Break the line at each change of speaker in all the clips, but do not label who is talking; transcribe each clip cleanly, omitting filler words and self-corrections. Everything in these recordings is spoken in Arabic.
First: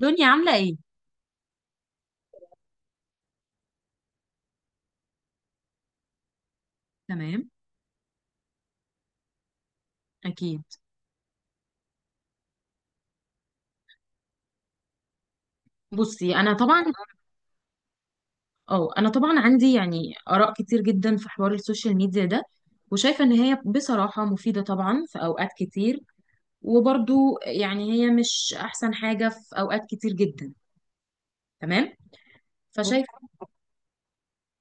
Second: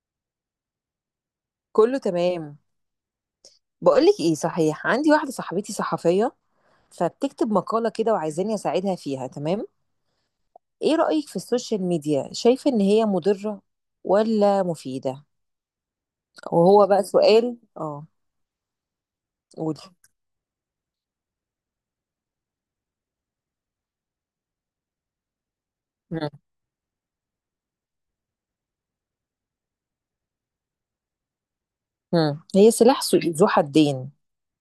دنيا عاملة ايه؟
كله تمام. بقولك ايه صحيح، عندي واحدة صاحبتي صحفية
تمام.
فبتكتب مقالة كده وعايزاني اساعدها فيها، تمام؟
اكيد.
ايه رأيك في السوشيال ميديا، شايفة ان هي مضرة ولا مفيدة؟
بصي، انا طبعا.
وهو بقى سؤال اه.
اه انا طبعا عندي
قولي.
يعني اراء كتير جدا في حوار السوشيال ميديا ده، وشايفة ان هي بصراحة مفيدة طبعا في اوقات كتير.
مم.
وبرضو يعني هي مش احسن حاجة في اوقات كتير جدا. تمام؟
مم. هي سلاح ذو
فشايفة.
ذو حدين.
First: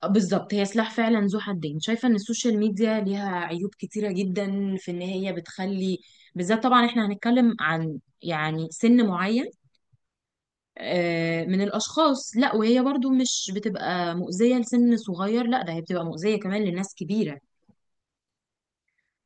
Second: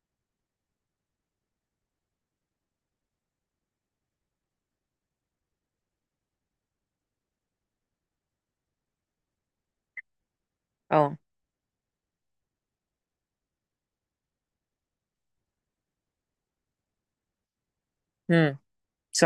بالظبط هي سلاح فعلا ذو حدين. شايفة ان السوشيال ميديا ليها عيوب كتيرة جدا في ان هي بتخلي، بالذات طبعا احنا هنتكلم عن يعني سن معين
اه.
من الأشخاص. لا، وهي برضو مش بتبقى مؤذية لسن صغير، لا ده هي بتبقى مؤذية كمان لناس كبيرة.
مم.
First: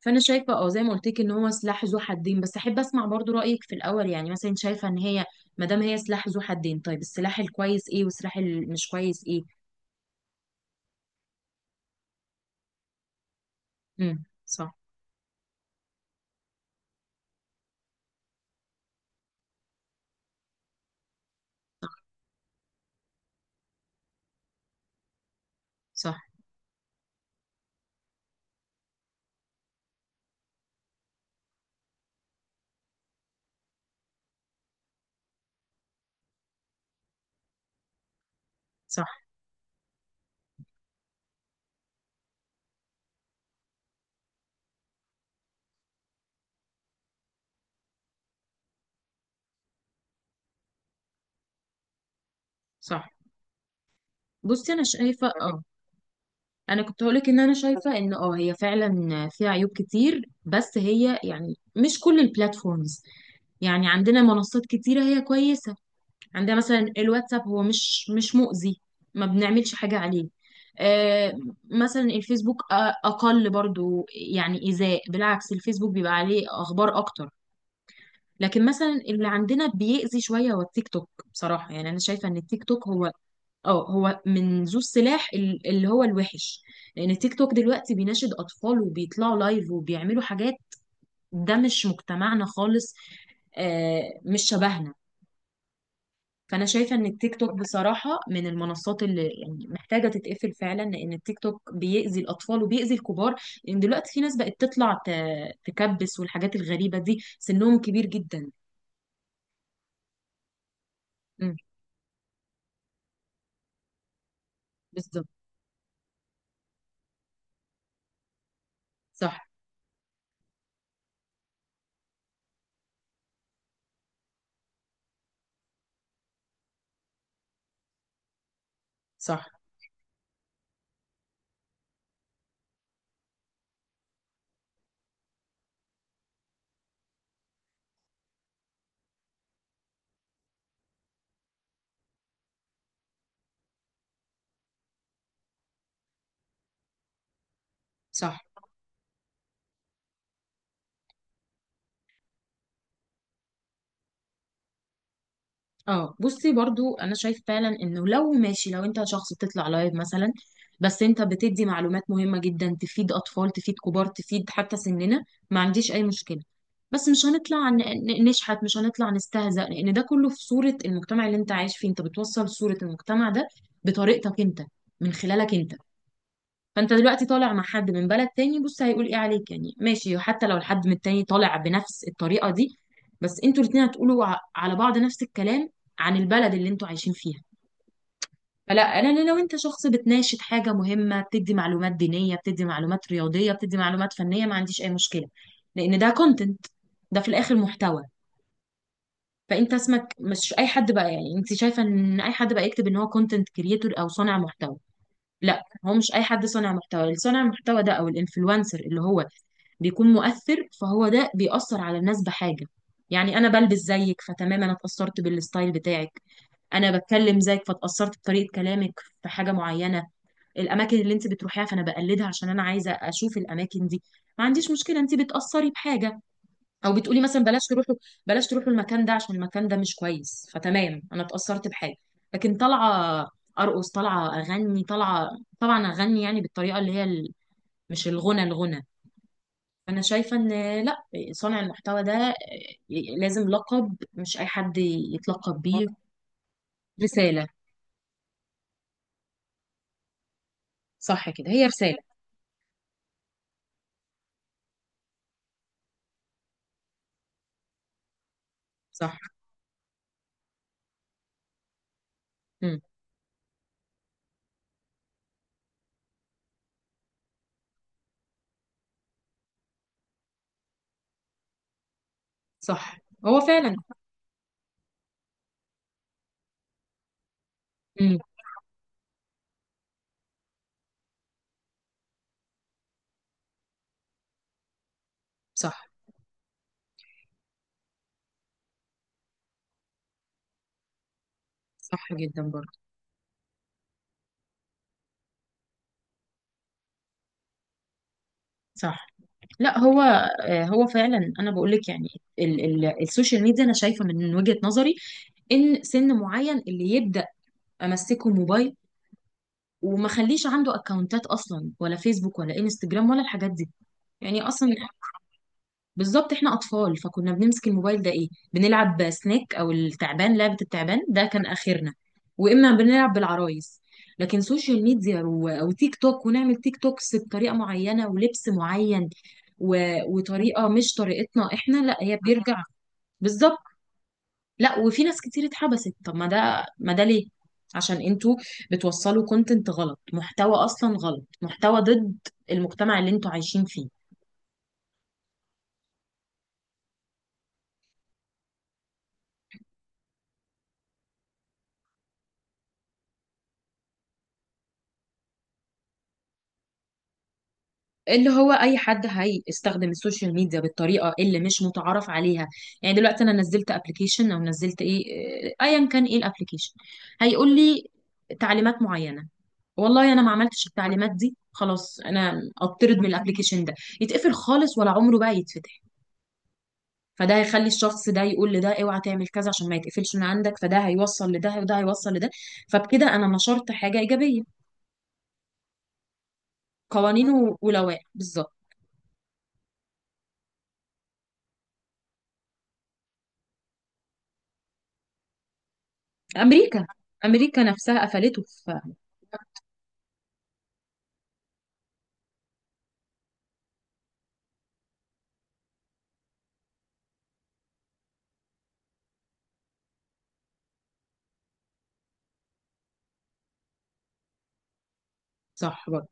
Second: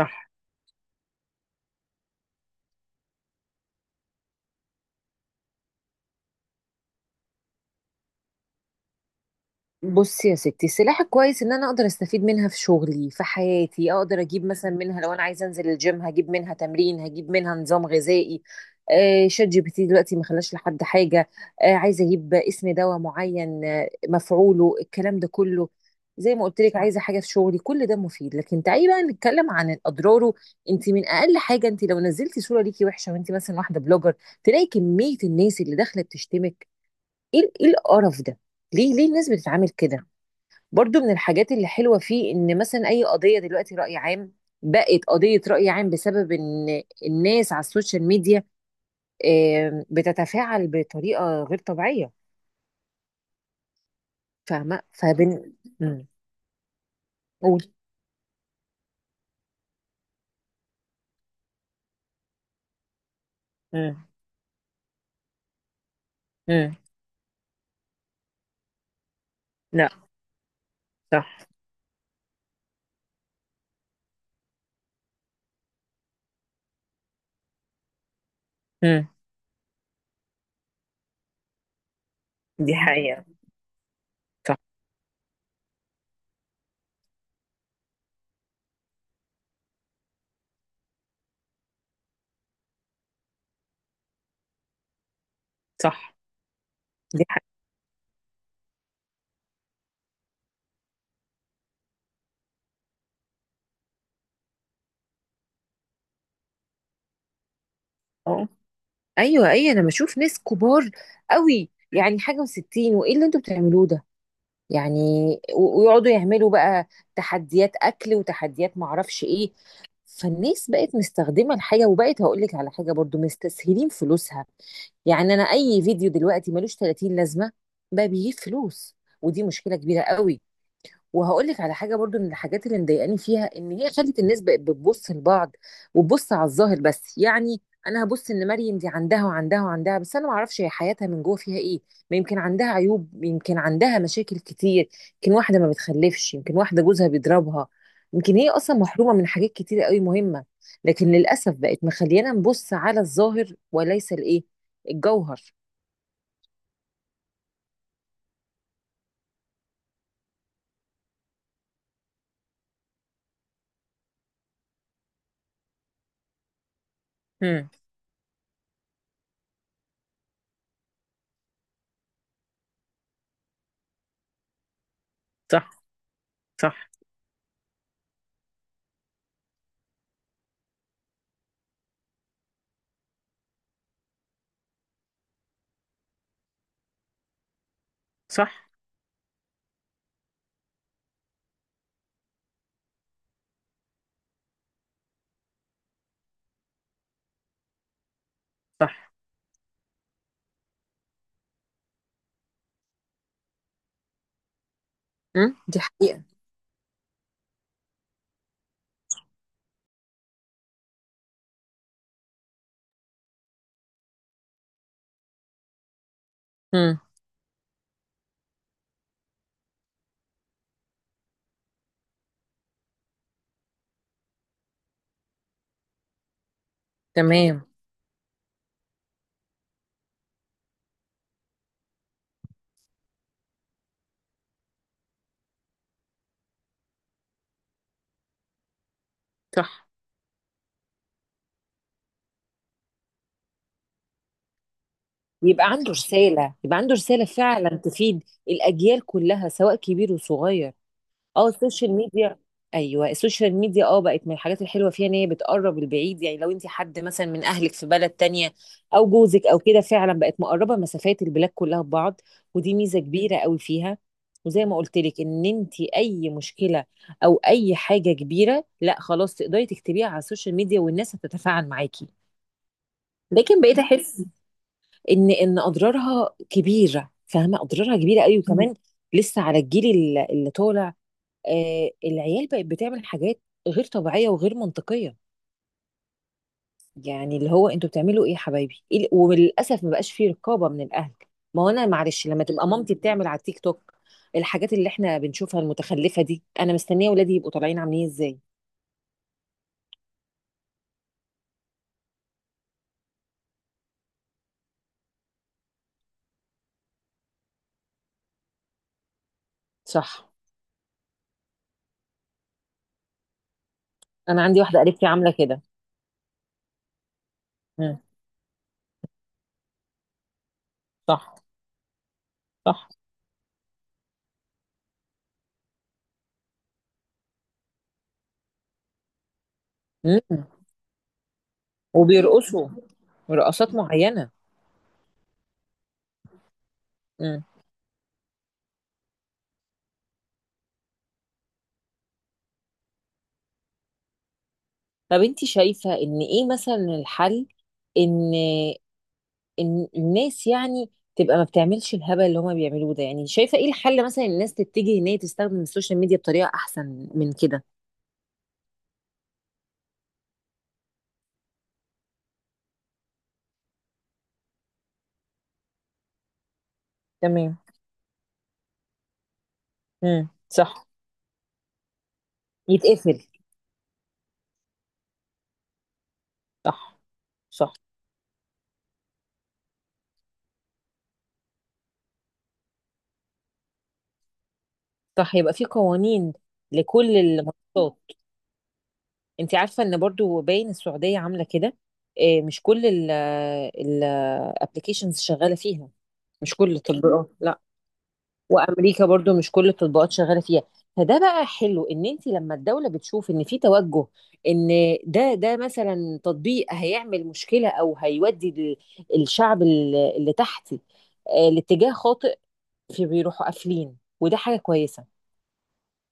فأنا شايفة زي ما قلت لك إن هو سلاح ذو حدين، بس أحب أسمع برضو رأيك في الأول. يعني مثلا أنت شايفة إن هي، ما دام هي سلاح ذو حدين، طيب السلاح الكويس إيه والسلاح المش كويس إيه؟
بصي يا ستي، السلاحة كويس ان انا اقدر استفيد منها في شغلي في حياتي، اقدر
امم.
اجيب مثلا
صح.
منها، لو انا عايزه انزل الجيم هجيب منها تمرين، هجيب منها نظام غذائي. آه شات جي بي تي دلوقتي ما خلاش لحد حاجه. آه، عايزه اجيب اسم دواء معين، آه مفعوله، الكلام ده كله
صح.
زي ما قلت لك، عايزه حاجه في شغلي، كل ده مفيد. لكن تعالي بقى نتكلم عن اضراره. انت من اقل حاجه، انت لو نزلتي صوره ليكي وحشه وانت مثلا واحده بلوجر، تلاقي كميه الناس اللي داخله بتشتمك. إيه القرف ده، ليه
صح.
ليه الناس بتتعامل كده؟ برضو من الحاجات اللي حلوة فيه، إن مثلا أي قضية دلوقتي رأي عام، بقت قضية رأي عام بسبب إن الناس على السوشيال ميديا بتتفاعل بطريقة غير طبيعية.
صح. بصي، أنا
فاهمة؟
شايفة
مم.
أنا كنت هقولك إن أنا
قول.
شايفة إن هي فعلا فيها عيوب كتير، بس هي يعني مش كل البلاتفورمز. يعني
مم.
عندنا منصات كتيرة هي كويسة. عندنا
مم.
مثلا الواتساب هو مش مؤذي. ما بنعملش
لا.
حاجة عليه.
صح.
آه. مثلا الفيسبوك أقل برضو يعني إيذاء. بالعكس الفيسبوك بيبقى عليه أخبار أكتر. لكن مثلا
مم.
اللي عندنا بيأذي شوية هو التيك توك. بصراحة يعني أنا شايفة إن التيك
دي
توك هو،
حقيقة.
اه هو
صح.
من ذو السلاح اللي هو الوحش. لأن التيك توك دلوقتي بيناشد أطفال وبيطلعوا لايف وبيعملوا حاجات ده مش مجتمعنا خالص. آه، مش شبهنا.
صح.
فانا شايفه ان
دي
التيك
حقيقة.
توك بصراحه من المنصات اللي يعني محتاجه تتقفل فعلا، لان التيك توك بيأذي الاطفال وبيأذي الكبار. لان دلوقتي في ناس بقت تطلع تكبس والحاجات الغريبه دي سنهم كبير
أه.
جدا.
أيوة أيوة، أنا بشوف ناس كبار
امم.
قوي يعني، حاجة وستين، وإيه اللي أنتوا بتعملوه ده يعني؟
بالظبط.
ويقعدوا يعملوا بقى تحديات اكل وتحديات معرفش
صح.
ايه. فالناس بقت مستخدمه الحاجه، وبقت هقول لك على حاجه برضو، مستسهلين فلوسها. يعني انا اي فيديو دلوقتي ملوش 30 لازمه، بقى بيجيب فلوس. ودي
صح.
مشكله كبيره قوي. وهقول لك على حاجه برضو من الحاجات اللي مضايقاني فيها، ان هي خلت الناس بقت بتبص لبعض، وتبص على الظاهر بس يعني. انا هبص ان مريم دي عندها وعندها وعندها، بس انا ما اعرفش هي حياتها من جوه فيها ايه. ما يمكن عندها عيوب، يمكن عندها مشاكل كتير، يمكن واحده ما بتخلفش، يمكن واحده جوزها بيضربها، يمكن
صح.
هي اصلا محرومه من حاجات كتير قوي مهمه. لكن للاسف بقت مخليانا نبص على الظاهر، وليس الجوهر.
اه بصي برضو انا شايف فعلا انه لو ماشي، لو انت شخص بتطلع لايف مثلا، بس انت بتدي معلومات مهمة جدا تفيد اطفال تفيد كبار تفيد حتى سننا، ما عنديش اي مشكلة. بس مش هنطلع
امم
نشحت، مش هنطلع نستهزأ، لان ده كله في صورة المجتمع اللي انت عايش فيه. انت بتوصل صورة المجتمع ده بطريقتك انت، من خلالك
صح.
انت.
صح.
فانت دلوقتي طالع مع حد من بلد تاني، بص هيقول ايه عليك؟ يعني ماشي، حتى لو الحد من التاني طالع بنفس الطريقة دي، بس انتوا الاتنين هتقولوا على بعض نفس الكلام عن البلد اللي انتوا عايشين فيها.
صح.
فلا لا لا، لو انت شخص بتناشد حاجة مهمة، بتدي معلومات دينية، بتدي معلومات رياضية، بتدي معلومات فنية، ما عنديش اي مشكلة. لان ده كونتنت، ده في الاخر محتوى.
صح.
فانت اسمك مش اي حد بقى. يعني انت شايفة ان اي حد بقى يكتب ان هو كونتنت كريتور او صانع محتوى؟ لا،
دي
هو مش اي
حقيقه.
حد صانع محتوى. اللي صانع المحتوى ده او الانفلونسر اللي هو بيكون مؤثر، فهو ده بيأثر على الناس بحاجة. يعني انا بلبس زيك، فتمام انا اتأثرت بالستايل بتاعك. انا
امم.
بتكلم زيك، فاتأثرت بطريقة كلامك في حاجة معينة. الاماكن اللي انت بتروحيها فانا بقلدها عشان انا عايزة اشوف الاماكن دي، ما عنديش مشكلة، انت بتأثري بحاجة. او بتقولي مثلا بلاش
تمام.
تروحوا، المكان ده عشان المكان ده مش كويس، فتمام انا اتأثرت بحاجه. لكن طالعه ارقص، طالعه اغني، طالعه، طبعا اغني يعني بالطريقه اللي هي ال... مش الغنى الغنى.
صح،
فانا شايفه ان، لا، صانع المحتوى ده لازم لقب مش اي حد يتلقب
يبقى عنده
بيه.
رسالة، يبقى عنده رسالة
رساله.
فعلا تفيد الأجيال كلها سواء كبير وصغير.
صح
اه
كده، هي
السوشيال
رساله.
ميديا. ايوه، السوشيال ميديا اه بقت من الحاجات الحلوة فيها ان هي بتقرب البعيد، يعني لو انت حد مثلا من اهلك في بلد تانية او
صح.
جوزك او كده، فعلا بقت مقربة مسافات البلاد كلها ببعض. ودي
امم.
ميزة كبيرة قوي فيها. وزي ما قلت لك، ان انت اي مشكلة او اي حاجة كبيرة، لا خلاص، تقدري تكتبيها على السوشيال ميديا والناس هتتفاعل معاكي.
صح. هو
لكن
فعلا.
بقيت احس ان اضرارها كبيره، فاهمه اضرارها
امم.
كبيره قوي. وكمان لسه على الجيل اللي طالع، آه العيال بقت بتعمل حاجات غير طبيعيه وغير منطقيه.
صح.
يعني اللي هو انتوا بتعملوا ايه يا حبايبي؟ وللاسف ما بقاش فيه رقابه من الاهل. ما هو انا
صح
معلش،
جدا
لما تبقى
برضه.
مامتي بتعمل على التيك توك الحاجات اللي احنا بنشوفها المتخلفه دي، انا مستنيه ولادي يبقوا طالعين عاملين ازاي؟
صح. لا هو هو فعلا انا بقول لك يعني ال ال السوشيال ميديا انا شايفه من وجهة نظري ان سن معين اللي يبدا امسكه موبايل، وما
صح.
خليش عنده اكونتات اصلا ولا فيسبوك ولا انستجرام ولا الحاجات دي يعني
انا عندي
اصلا.
واحده قريبتي عامله كده.
بالظبط، احنا اطفال فكنا بنمسك
مم.
الموبايل ده ايه؟ بنلعب سنيك او التعبان، لعبة التعبان ده
صح.
كان اخرنا. واما
صح.
بنلعب بالعرايس. لكن سوشيال ميديا او تيك توك، ونعمل تيك توكس بطريقة معينة ولبس معين و...
مم.
وطريقة مش طريقتنا احنا، لا، هي بيرجع.
وبيرقصوا
بالظبط.
رقصات معينه.
لا، وفي ناس كتير اتحبست. طب ما ده ليه؟ عشان انتوا بتوصلوا كونتنت غلط، محتوى اصلا غلط، محتوى ضد المجتمع اللي انتوا عايشين فيه.
طب انت شايفة ان ايه مثلا الحل؟ ان الناس يعني تبقى ما بتعملش الهبل اللي هما بيعملوه ده يعني، شايفة ايه الحل مثلا، الناس تتجه ان هي تستخدم السوشيال ميديا بطريقة احسن من كده؟
اللي هو اي حد هيستخدم السوشيال ميديا بالطريقه اللي مش متعارف عليها، يعني دلوقتي انا نزلت ابلكيشن او نزلت ايه، آه، ايا كان ايه الابلكيشن، هيقول
تمام.
لي تعليمات معينه. والله انا ما عملتش
صح.
التعليمات دي، خلاص انا اطرد من
يتقفل.
الابلكيشن ده. يتقفل خالص ولا عمره بقى يتفتح.
صح.
فده هيخلي
صح.
الشخص ده يقول لده اوعى تعمل كذا عشان ما يتقفلش من عندك. فده هيوصل لده وده هيوصل لده. فبكده انا نشرت حاجه ايجابيه.
صح، يبقى في قوانين لكل
قوانين
المنصات.
ولوائح بالظبط.
انت عارفة ان برضو باين السعودية عاملة كده؟ اه، مش كل الابلكيشنز شغالة فيها، مش كل
امريكا.
التطبيقات، لا.
امريكا نفسها قفلته.
وامريكا برضو مش كل التطبيقات شغاله فيها. فده بقى حلو ان انت لما الدوله بتشوف ان في توجه ان ده مثلا تطبيق هيعمل مشكله، او هيودي الشعب اللي تحتي آه، لاتجاه خاطئ، في بيروحوا قافلين، وده حاجه كويسه.
صح برضه.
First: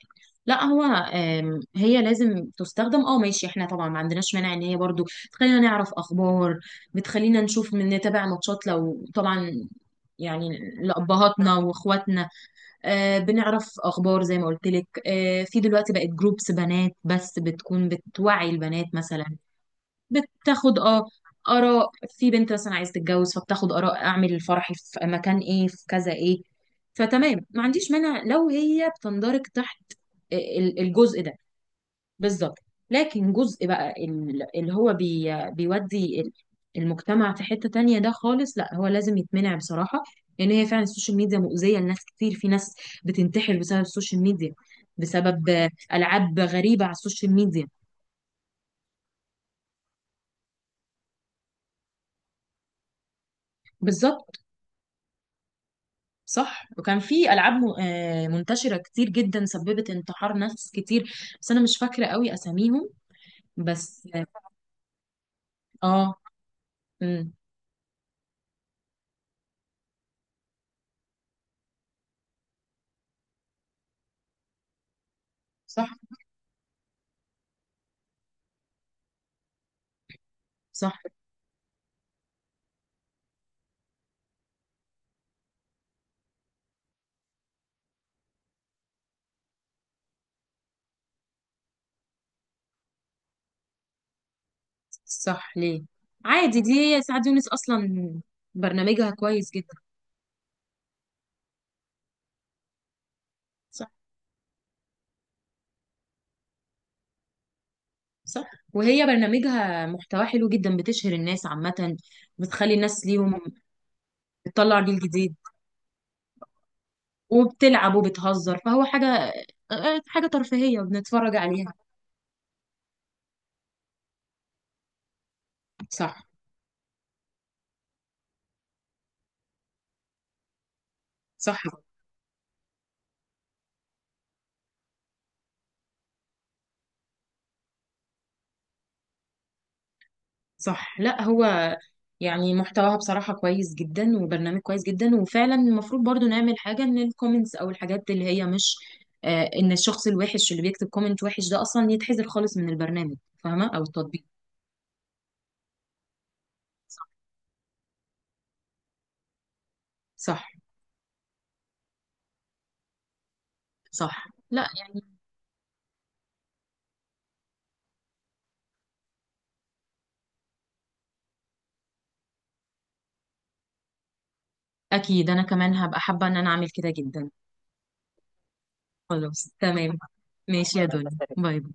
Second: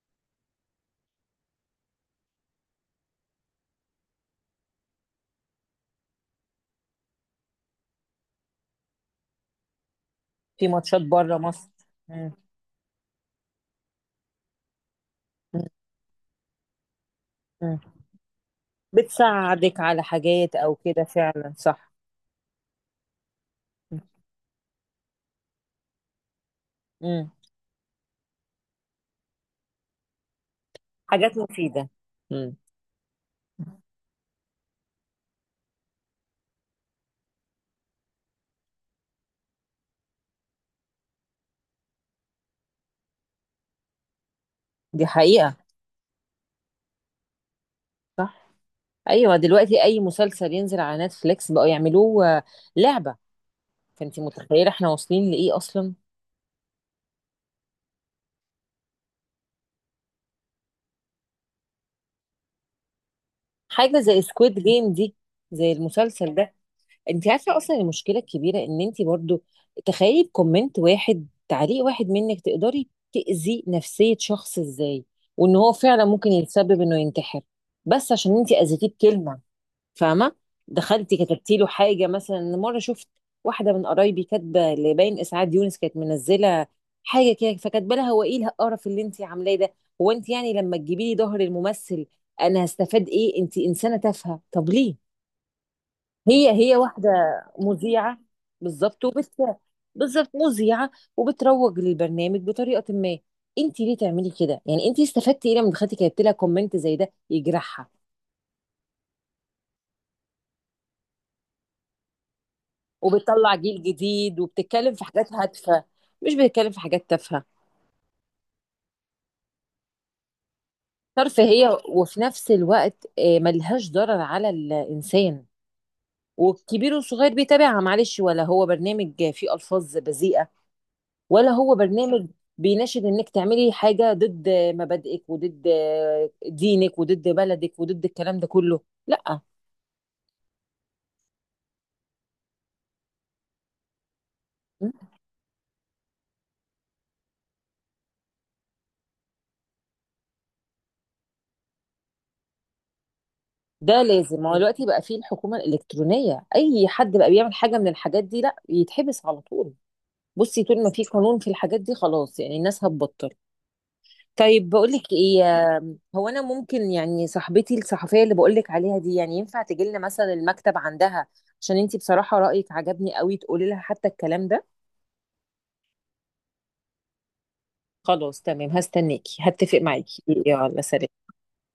لا هو هي لازم تستخدم ماشي. احنا طبعا ما عندناش مانع ان هي برضه تخلينا نعرف اخبار، بتخلينا نشوف، من نتابع ماتشات لو طبعا يعني
في ماتشات بره
لأبهاتنا
مصر.
واخواتنا.
مم.
آه، بنعرف اخبار زي ما قلت لك. آه، في
مم.
دلوقتي بقت جروبس بنات بس
مم.
بتكون بتوعي البنات مثلا.
بتساعدك على حاجات او
بتاخد
كده، فعلا
آراء
صح.
في بنت مثلا عايزة تتجوز، فبتاخد آراء أعمل الفرح في مكان إيه، في كذا إيه.
مم.
فتمام ما عنديش مانع لو هي بتندرج تحت الجزء ده.
حاجات مفيده. مم.
بالظبط. لكن جزء بقى اللي هو بي بيودي المجتمع في حتة تانية ده خالص، لا، هو لازم يتمنع بصراحة. لأن هي فعلا السوشيال ميديا مؤذية لناس كتير. في ناس بتنتحر بسبب السوشيال ميديا،
دي حقيقه.
بسبب ألعاب غريبة على السوشيال ميديا.
صح. ايوه، دلوقتي اي مسلسل ينزل على نتفليكس بقوا يعملوه آه، لعبه. فانت
بالظبط.
متخيله احنا واصلين لايه اصلا؟
صح، وكان في العاب منتشره كتير جدا سببت انتحار ناس كتير، بس انا مش فاكره قوي اساميهم.
حاجه
بس.
زي سكويد جيم دي، زي
اه.
المسلسل ده. انت
امم.
عارفه اصلا المشكله الكبيره ان انت برضو، تخيلي بكومنت واحد، تعليق واحد منك تقدري تاذي نفسيه شخص ازاي؟ وان هو
صح.
فعلا ممكن يتسبب انه ينتحر، بس عشان انت اذيتيه بكلمه. فاهمه؟
صح.
دخلتي كتبتي له حاجه. مثلا مره شفت واحده من قرايبي كاتبه لباين اسعاد يونس، كانت منزله حاجه كده، فكاتبه لها: هو ايه القرف اللي انت عاملاه ده؟ هو انت يعني لما تجيبي لي ظهر الممثل انا هستفاد ايه؟ انت انسانه تافهه. طب ليه؟
صح. ليه؟
هي
عادي دي.
هي
هي
واحده
سعاد يونس اصلا،
مذيعه. بالظبط.
برنامجها
وبت،
كويس جدا.
بالظبط مذيعه، وبتروج للبرنامج بطريقه ما. انت
صح.
ليه تعملي كده؟ يعني انت استفدتي ايه لما دخلتي كتبتي لها كومنت زي ده يجرحها؟
صح، وهي برنامجها محتواه حلو جدا، بتشهر الناس عامه، بتخلي الناس ليهم،
وبتطلع جيل جديد،
بتطلع
وبتتكلم
جيل
في حاجات
جديد،
هادفة، مش بتتكلم في حاجات تافهة.
وبتلعب وبتهزر، فهو حاجه حاجه ترفيهيه بنتفرج عليها.
ترفيهية وفي نفس الوقت آه، ملهاش ضرر على الإنسان،
صح.
والكبير والصغير بيتابعها. معلش ولا هو برنامج فيه ألفاظ بذيئة، ولا
صح.
هو برنامج بيناشد انك تعملي حاجة ضد مبادئك وضد آه، دينك وضد بلدك وضد الكلام ده كله. لا.
صح. لا هو يعني محتواها بصراحة كويس جدا، وبرنامج كويس جدا، وفعلا المفروض برضو نعمل حاجة ان الكومنتس او الحاجات اللي هي مش، ان الشخص الوحش اللي بيكتب كومنت وحش ده اصلا يتحذر خالص من البرنامج، فاهمة، او
ده
التطبيق.
لازم، هو دلوقتي بقى فيه الحكومة الإلكترونية، أي
صح.
حد بقى بيعمل حاجة من الحاجات دي لا يتحبس على طول.
صح.
بصي، طول ما في قانون في الحاجات دي، خلاص يعني الناس هتبطل.
صح. لا
طيب بقول لك
يعني
ايه، هو انا ممكن يعني صاحبتي الصحفيه اللي بقول لك عليها دي، يعني ينفع تجي لنا مثلا المكتب عندها؟ عشان انتي بصراحه رايك عجبني قوي، تقولي لها حتى الكلام ده.
اكيد انا كمان هبقى حابة ان انا اعمل كده جدا.
خلاص تمام، هستناكي،
خلاص
هتفق
تمام.
معاكي،
ماشي
يلا
يا
سلام.
دنيا، باي باي.